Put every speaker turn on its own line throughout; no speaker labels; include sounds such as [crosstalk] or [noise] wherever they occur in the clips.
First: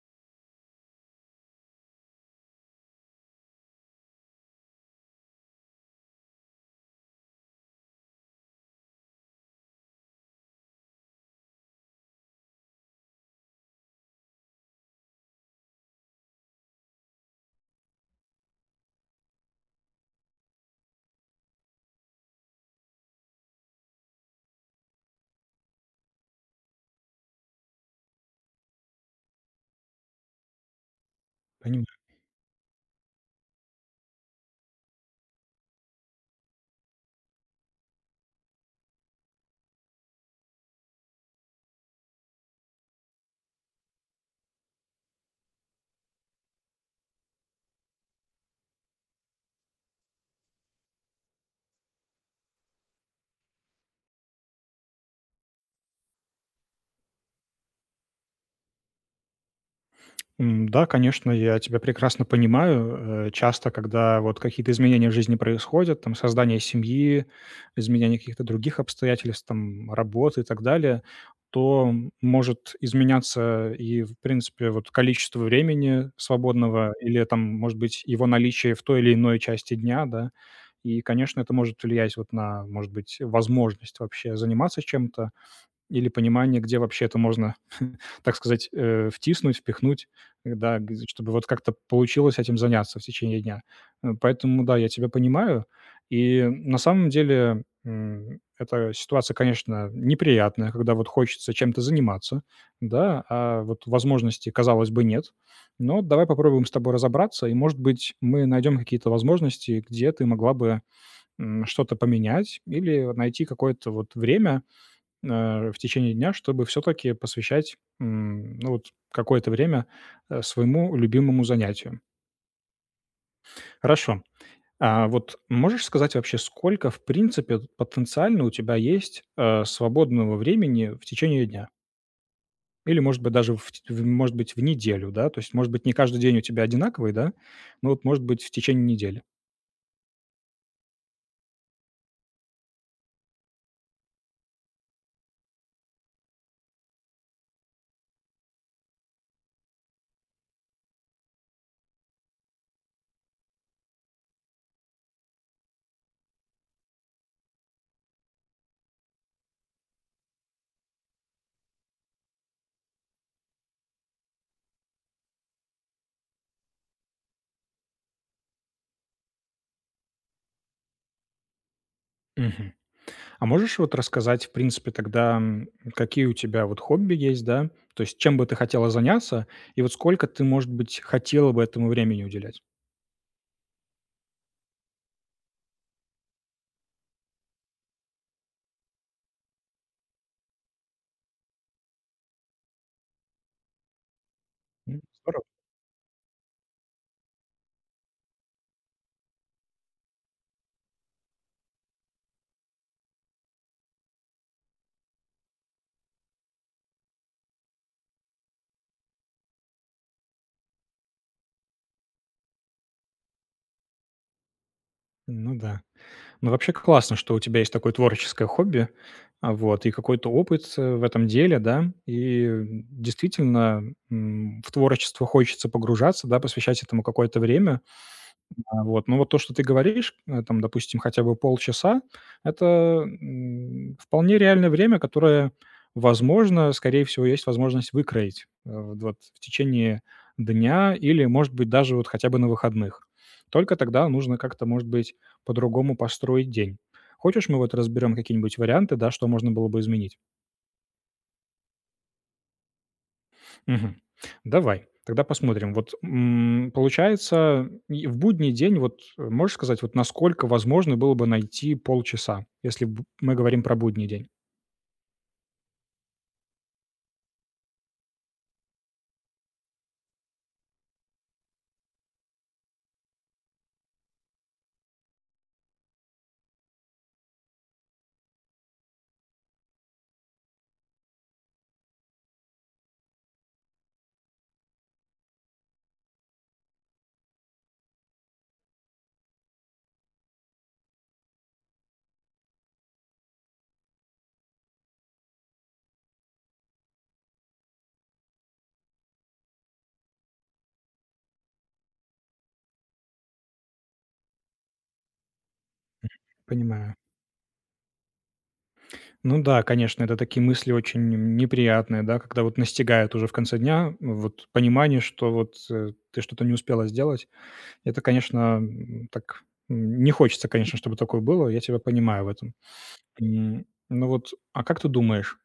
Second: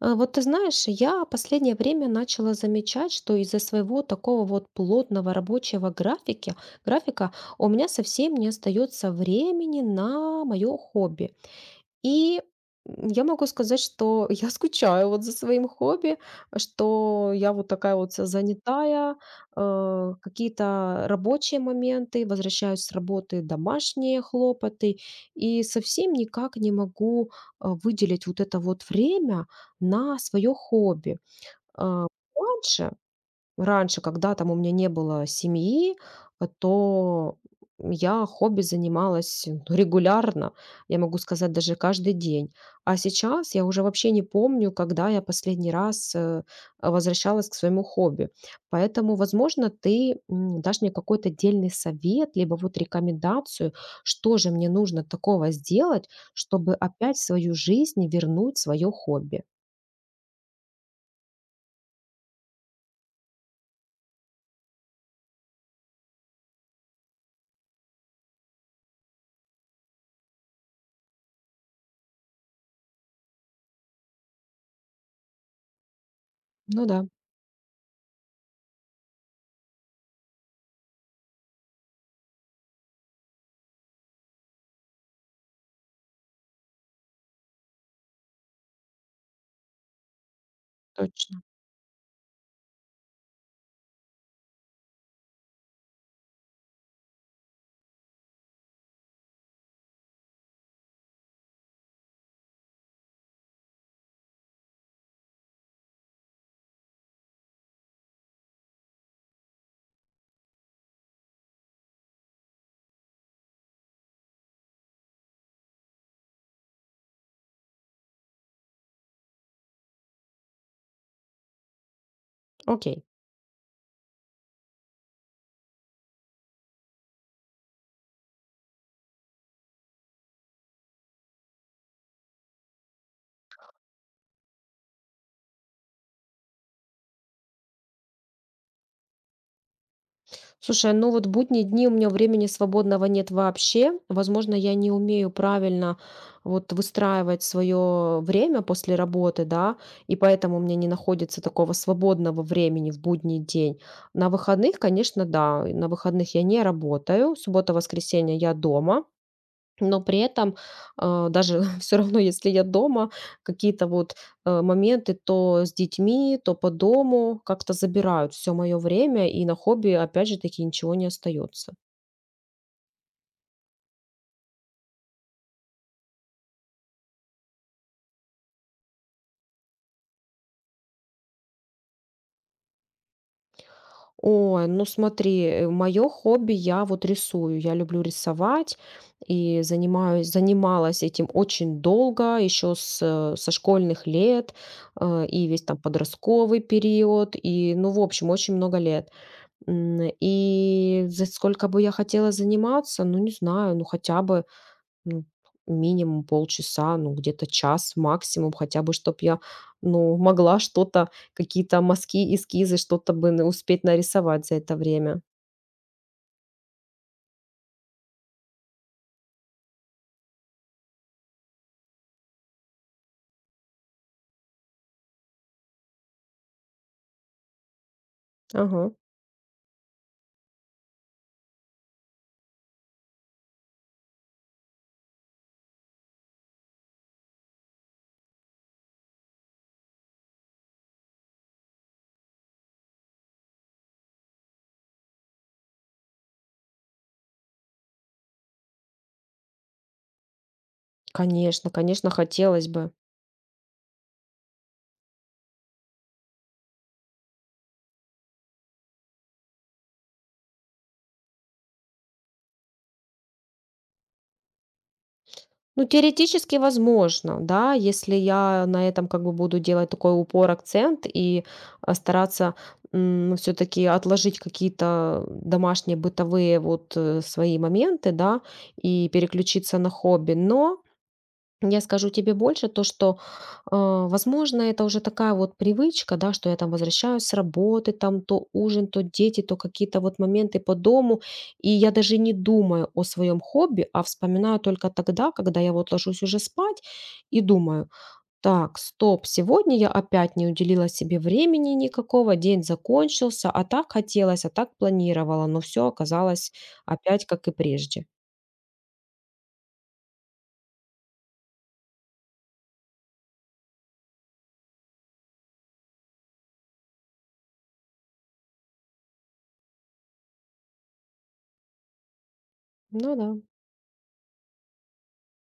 Вот ты знаешь, я последнее время начала замечать, что из-за своего такого вот плотного рабочего графика у меня совсем не остается времени на мое хобби. И я могу сказать, что [laughs] я скучаю вот за своим хобби, что я вот такая вот вся занятая, какие-то рабочие моменты, возвращаюсь с работы, домашние хлопоты, и совсем никак не могу, выделить вот это вот время на свое хобби.
Понимаю.
А, раньше Раньше, когда там у меня не было семьи, то я хобби занималась, ну, регулярно, я могу сказать, даже каждый день. А сейчас я уже вообще не помню, когда я последний раз возвращалась к своему хобби. Поэтому, возможно, ты дашь мне какой-то дельный совет, либо вот рекомендацию, что же мне нужно такого сделать, чтобы опять в свою жизнь вернуть свое хобби.
Да, конечно, я тебя прекрасно понимаю. Часто, когда вот какие-то изменения в жизни происходят, там, создание семьи, изменение каких-то других обстоятельств, там, работы и так далее, то может изменяться и, в принципе, вот количество времени
Ну
свободного
да,
или, там, может быть, его наличие в той или иной части дня, да, и, конечно, это может влиять вот на, может быть, возможность вообще заниматься чем-то, или понимание, где вообще это можно, [laughs] так сказать, втиснуть, впихнуть, да, г чтобы
точно.
вот как-то получилось этим заняться в течение дня. Поэтому да, я тебя понимаю. И на самом деле, эта ситуация, конечно, неприятная, когда вот хочется чем-то заниматься, да, а вот возможностей, казалось бы, нет. Но давай попробуем с тобой разобраться, и, может быть, мы найдем какие-то возможности, где ты могла бы, что-то поменять или найти какое-то вот время, в течение дня, чтобы все-таки посвящать, ну, вот какое-то время своему любимому занятию.
Окей.
Хорошо. А вот можешь сказать вообще, сколько, в принципе, потенциально у тебя есть свободного времени в течение дня? Или, может быть, даже, может быть, в неделю, да? То есть, может быть, не каждый день у тебя одинаковый, да? Но вот, может быть, в течение недели.
Слушай, ну вот будние дни у меня времени свободного нет вообще. Возможно, я не умею правильно вот выстраивать свое время после работы, да, и поэтому у меня не находится такого свободного времени в будний день. На выходных, конечно, да, и на выходных я не работаю. Суббота-воскресенье я дома. Но при этом, даже [laughs] все равно, если я дома, какие-то вот моменты то с детьми, то по дому как-то забирают все мое время, и на хобби, опять же таки, ничего не остается.
Мгм. А можешь вот рассказать, в принципе, тогда, какие у тебя вот хобби есть, да? То есть чем бы ты хотела заняться и вот сколько ты, может быть, хотела бы этому времени уделять?
Ой, ну смотри, мое хобби — я вот рисую. Я люблю рисовать и занимаюсь занималась этим очень долго, еще со школьных лет,
М, здорово.
и весь там подростковый период, и, ну, в общем, очень много лет. И за сколько бы я хотела заниматься, ну, не знаю, ну, хотя бы, ну, минимум полчаса, ну, где-то час максимум, хотя бы, чтобы я, ну, могла что-то, какие-то мазки, эскизы, что-то бы успеть нарисовать за это время.
Ну да. Ну, вообще классно, что у тебя есть такое творческое хобби, вот, и какой-то опыт, в этом деле, да. И, действительно, в творчество хочется погружаться, да, посвящать этому какое-то время.
Ага.
Вот. Ну, вот то, что ты говоришь, там, допустим, хотя бы полчаса — это, вполне реальное время, которое, возможно, скорее всего, есть возможность выкроить, вот в течение дня или, может быть, даже вот хотя бы на выходных. Только тогда нужно как-то, может быть, по-другому построить день. Хочешь, мы вот разберем какие-нибудь варианты, да, что можно было бы изменить?
Конечно, конечно, хотелось бы.
Мгм. Давай, тогда посмотрим. Вот, получается, и в будний день вот, можешь сказать, вот насколько возможно было бы найти полчаса, если б мы говорим про будний день?
Ну, теоретически возможно, да, если я на этом как бы буду делать такой упор, акцент и стараться все-таки отложить какие-то домашние бытовые вот свои моменты, да, и переключиться на хобби. Но я скажу тебе больше, то что, возможно, это уже такая вот привычка, да, что я там возвращаюсь с работы, там то ужин, то дети, то какие-то вот моменты по дому, и я даже не думаю о своем хобби, а вспоминаю только тогда, когда я вот ложусь уже спать и думаю, так, стоп, сегодня я опять не уделила себе времени никакого, день закончился, а так хотелось, а так планировала, но все оказалось
Понимаю.
опять как и прежде.
Ну да, конечно, это такие мысли очень неприятные, да, когда вот настигают уже в конце дня, вот понимание, что вот, ты что-то не успела сделать. Это, конечно, так, не хочется, конечно, чтобы такое было. Я тебя понимаю в этом.
Ну да,
Ну вот, а как ты думаешь,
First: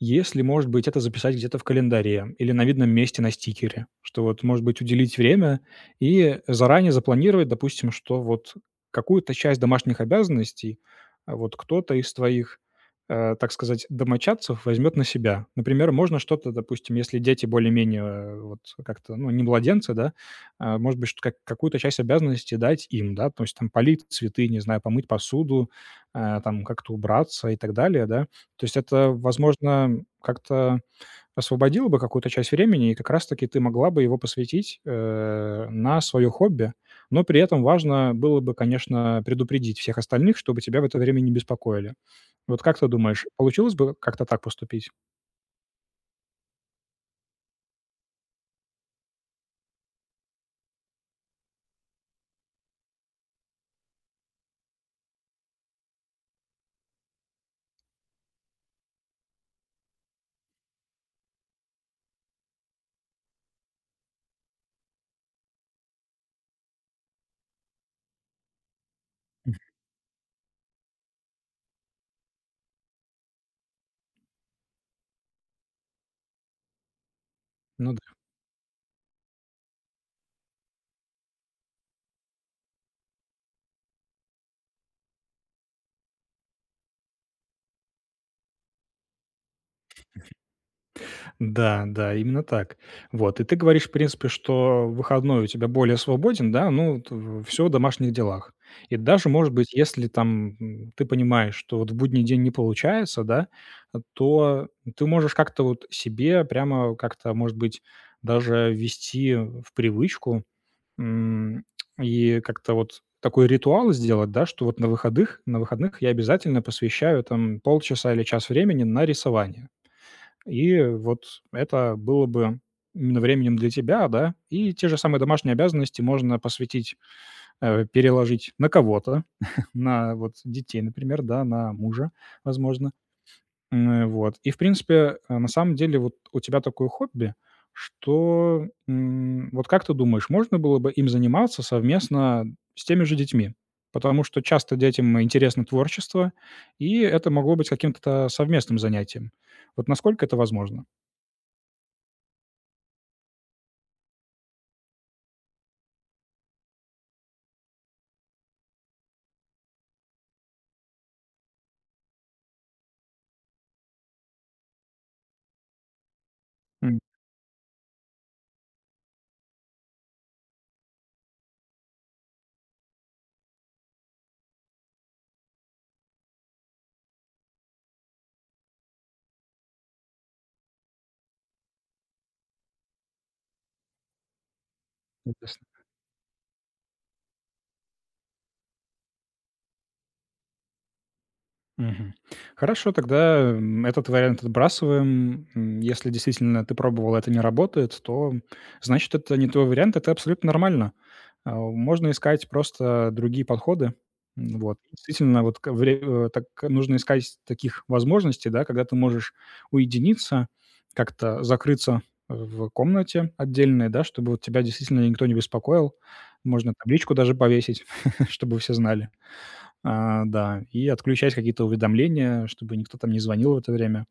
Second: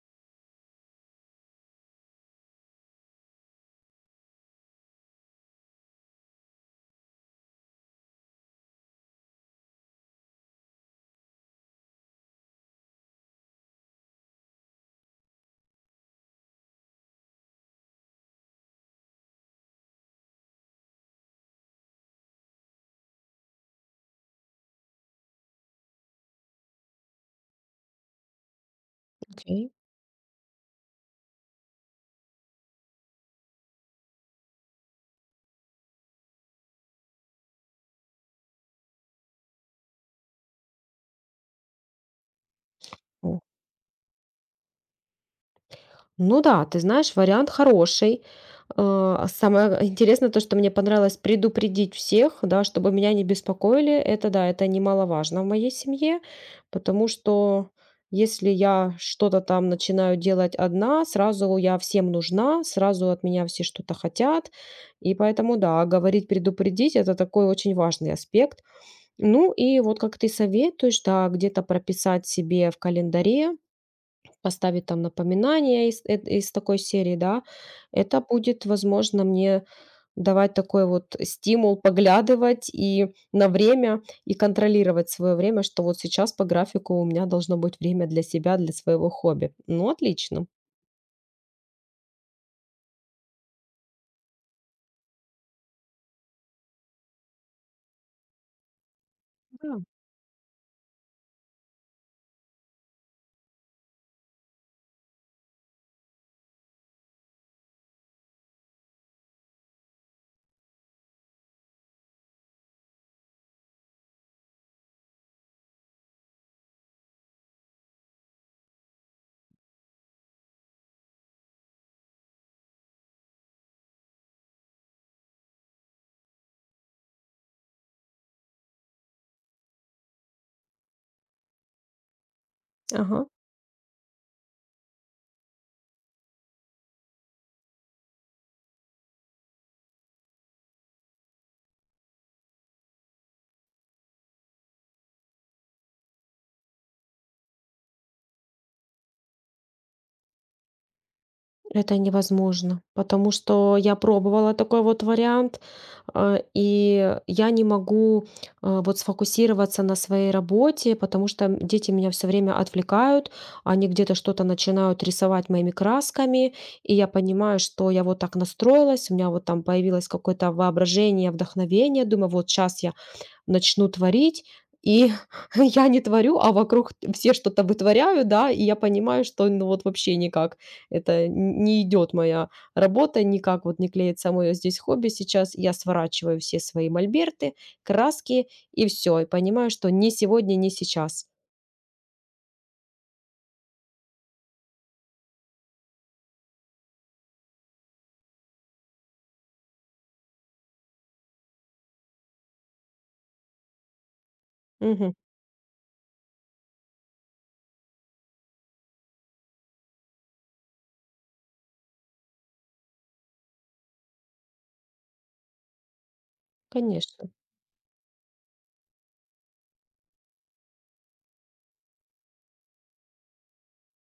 если, может быть, это записать где-то в календаре или на видном месте на стикере, что вот, может быть, уделить время и заранее запланировать, допустим, что вот какую-то часть домашних обязанностей, вот кто-то из твоих, так сказать, домочадцев возьмет на себя. Например, можно что-то, допустим, если дети более-менее, вот как-то, ну, не младенцы, да, а, может быть, что как какую-то часть обязанностей дать им, да, то есть там полить цветы, не знаю, помыть посуду, там как-то убраться и так далее, да. То есть это,
окей.
возможно, как-то освободило бы какую-то часть времени, и как раз-таки ты могла бы его посвятить, на свое хобби. Но при этом важно было бы, конечно, предупредить всех остальных, чтобы тебя в это время не беспокоили. Вот как ты думаешь, получилось бы как-то так поступить?
Ну да, ты знаешь, вариант хороший. Самое интересное то, что мне понравилось предупредить всех, да, чтобы меня не беспокоили. Это да, это немаловажно в моей семье, потому что если я что-то там начинаю делать одна, сразу я всем нужна, сразу от меня все что-то хотят. И поэтому, да, говорить, предупредить– это такой очень важный аспект. Ну и вот как ты советуешь, да, где-то прописать себе в календаре, поставить там напоминание из такой серии, да.
Ну
Это будет, возможно, мне давать такой вот стимул поглядывать и на время, и контролировать свое время, что вот сейчас по графику у меня должно быть время для себя, для своего хобби. Ну, отлично.
Да, да, именно так. Вот, и ты говоришь, в принципе, что выходной у тебя более свободен, да, ну, все в домашних делах. И даже, может быть,
Да.
если там ты понимаешь, что вот в будний день не получается, да, то ты можешь как-то вот себе прямо как-то, может быть, даже ввести в привычку м, и как-то вот такой ритуал сделать, да, что вот на выходных я обязательно посвящаю там полчаса или час времени на рисование. И вот это было бы именно временем для тебя, да. И те же самые домашние обязанности можно посвятить, переложить на кого-то, [laughs] на вот детей, например, да, на мужа, возможно.
Ага.
Вот. И, в принципе, на самом деле вот у тебя такое хобби, что, вот как ты думаешь, можно было бы им заниматься совместно с теми же детьми? Потому что часто детям интересно творчество, и это могло быть каким-то совместным занятием. Вот насколько это возможно?
Это невозможно, потому что я пробовала такой вот вариант, и я не могу вот сфокусироваться на своей работе, потому что дети меня все время отвлекают, они где-то что-то начинают рисовать моими красками, и я понимаю, что я вот так настроилась, у меня вот там появилось какое-то воображение, вдохновение, думаю, вот сейчас я начну творить, и [laughs] я не творю, а вокруг все что-то вытворяют, да, и я понимаю, что, ну, вот вообще никак это н не идет моя работа, никак вот не клеится моё здесь хобби сейчас.
Интересно.
Я сворачиваю все свои мольберты, краски и все и понимаю, что не сегодня, не сейчас.
Мгм. Хорошо, тогда, этот вариант отбрасываем. Если действительно ты пробовал, это не работает, то, значит, это не твой вариант, это абсолютно нормально. Можно искать просто другие подходы. Вот.
Мгм.
Действительно, вот так нужно искать таких возможностей, да, когда ты можешь уединиться, как-то закрыться в комнате отдельной, да, чтобы вот тебя действительно никто не беспокоил. Можно табличку
Конечно.
даже повесить, [laughs] чтобы все знали. Да, и отключать какие-то уведомления, чтобы никто там не звонил в это время.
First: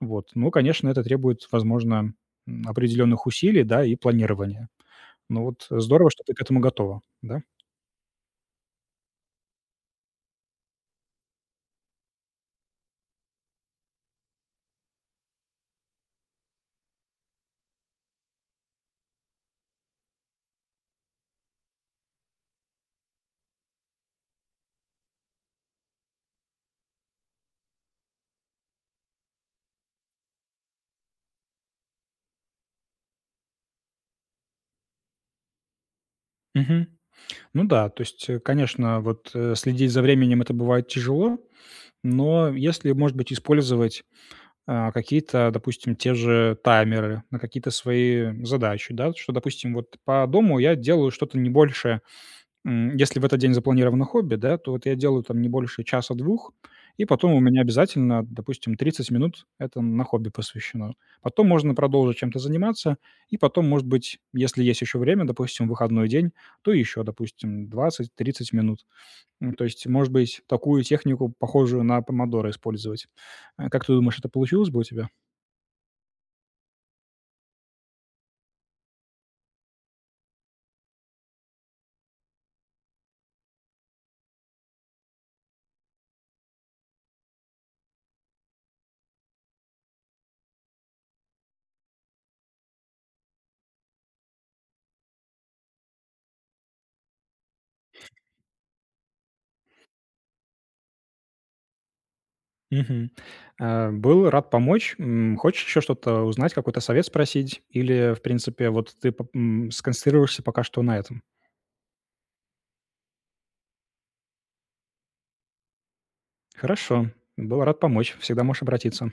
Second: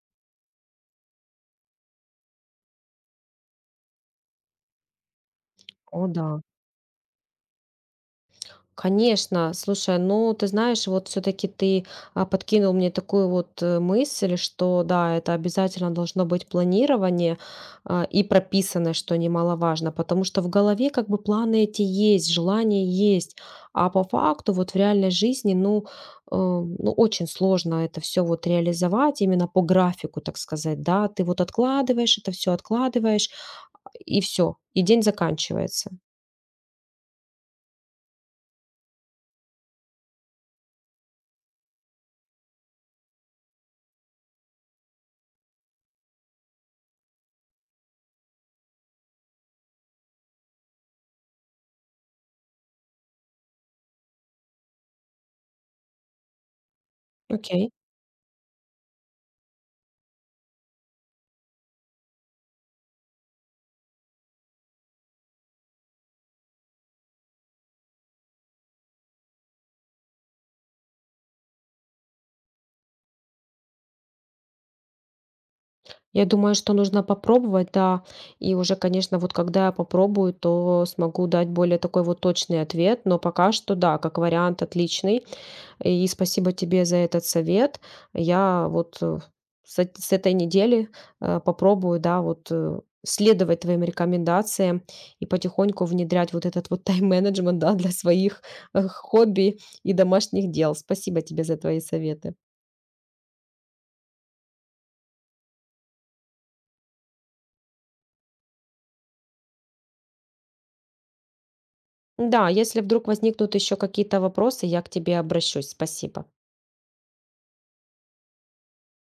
Вот. Ну, конечно, это требует, возможно, определенных усилий, да, и планирования. Но вот
О
здорово, что
да.
ты к этому готова, да?
Конечно, слушай, ну ты знаешь, вот все-таки ты подкинул мне такую вот мысль, что да, это обязательно должно быть планирование и прописанное, что немаловажно, потому что в голове как бы планы эти есть, желания есть, а по факту вот в реальной жизни, ну, ну очень сложно это все вот реализовать именно по графику, так сказать, да, ты вот откладываешь это все, откладываешь и все, и день заканчивается.
Мгм. Ну да, то есть, конечно, вот следить за временем это бывает тяжело, но если, может быть, использовать какие-то, допустим, те же таймеры на какие-то свои задачи, да, что, допустим, вот по дому я делаю что-то не больше. Если в этот день запланировано хобби, да, то вот я делаю там не больше часа-двух, и потом у меня
Окей.
обязательно, допустим, 30 минут — это на хобби посвящено. Потом можно продолжить чем-то заниматься, и потом, может быть, если есть еще время, допустим, в выходной день, то еще, допустим, 20-30 минут. То есть, может быть, такую технику, похожую на помодоро, использовать. Как ты думаешь, это получилось бы у тебя?
Я думаю, что нужно попробовать, да. И уже, конечно, вот когда я попробую, то смогу дать более такой вот точный ответ. Но пока что, да, как вариант отличный. И спасибо тебе за этот совет. Я вот с этой недели попробую, да, вот следовать твоим рекомендациям и потихоньку внедрять вот этот вот тайм-менеджмент, да, для своих хобби и домашних дел. Спасибо тебе за твои советы.
Мгм. Был рад помочь. Хочешь еще что-то узнать, какой-то совет спросить? Или, в принципе, вот ты сконцентрируешься пока что на этом?
Да, если вдруг возникнут еще какие-то вопросы, я к тебе обращусь. Спасибо.
Хорошо, был рад помочь. Всегда можешь обратиться.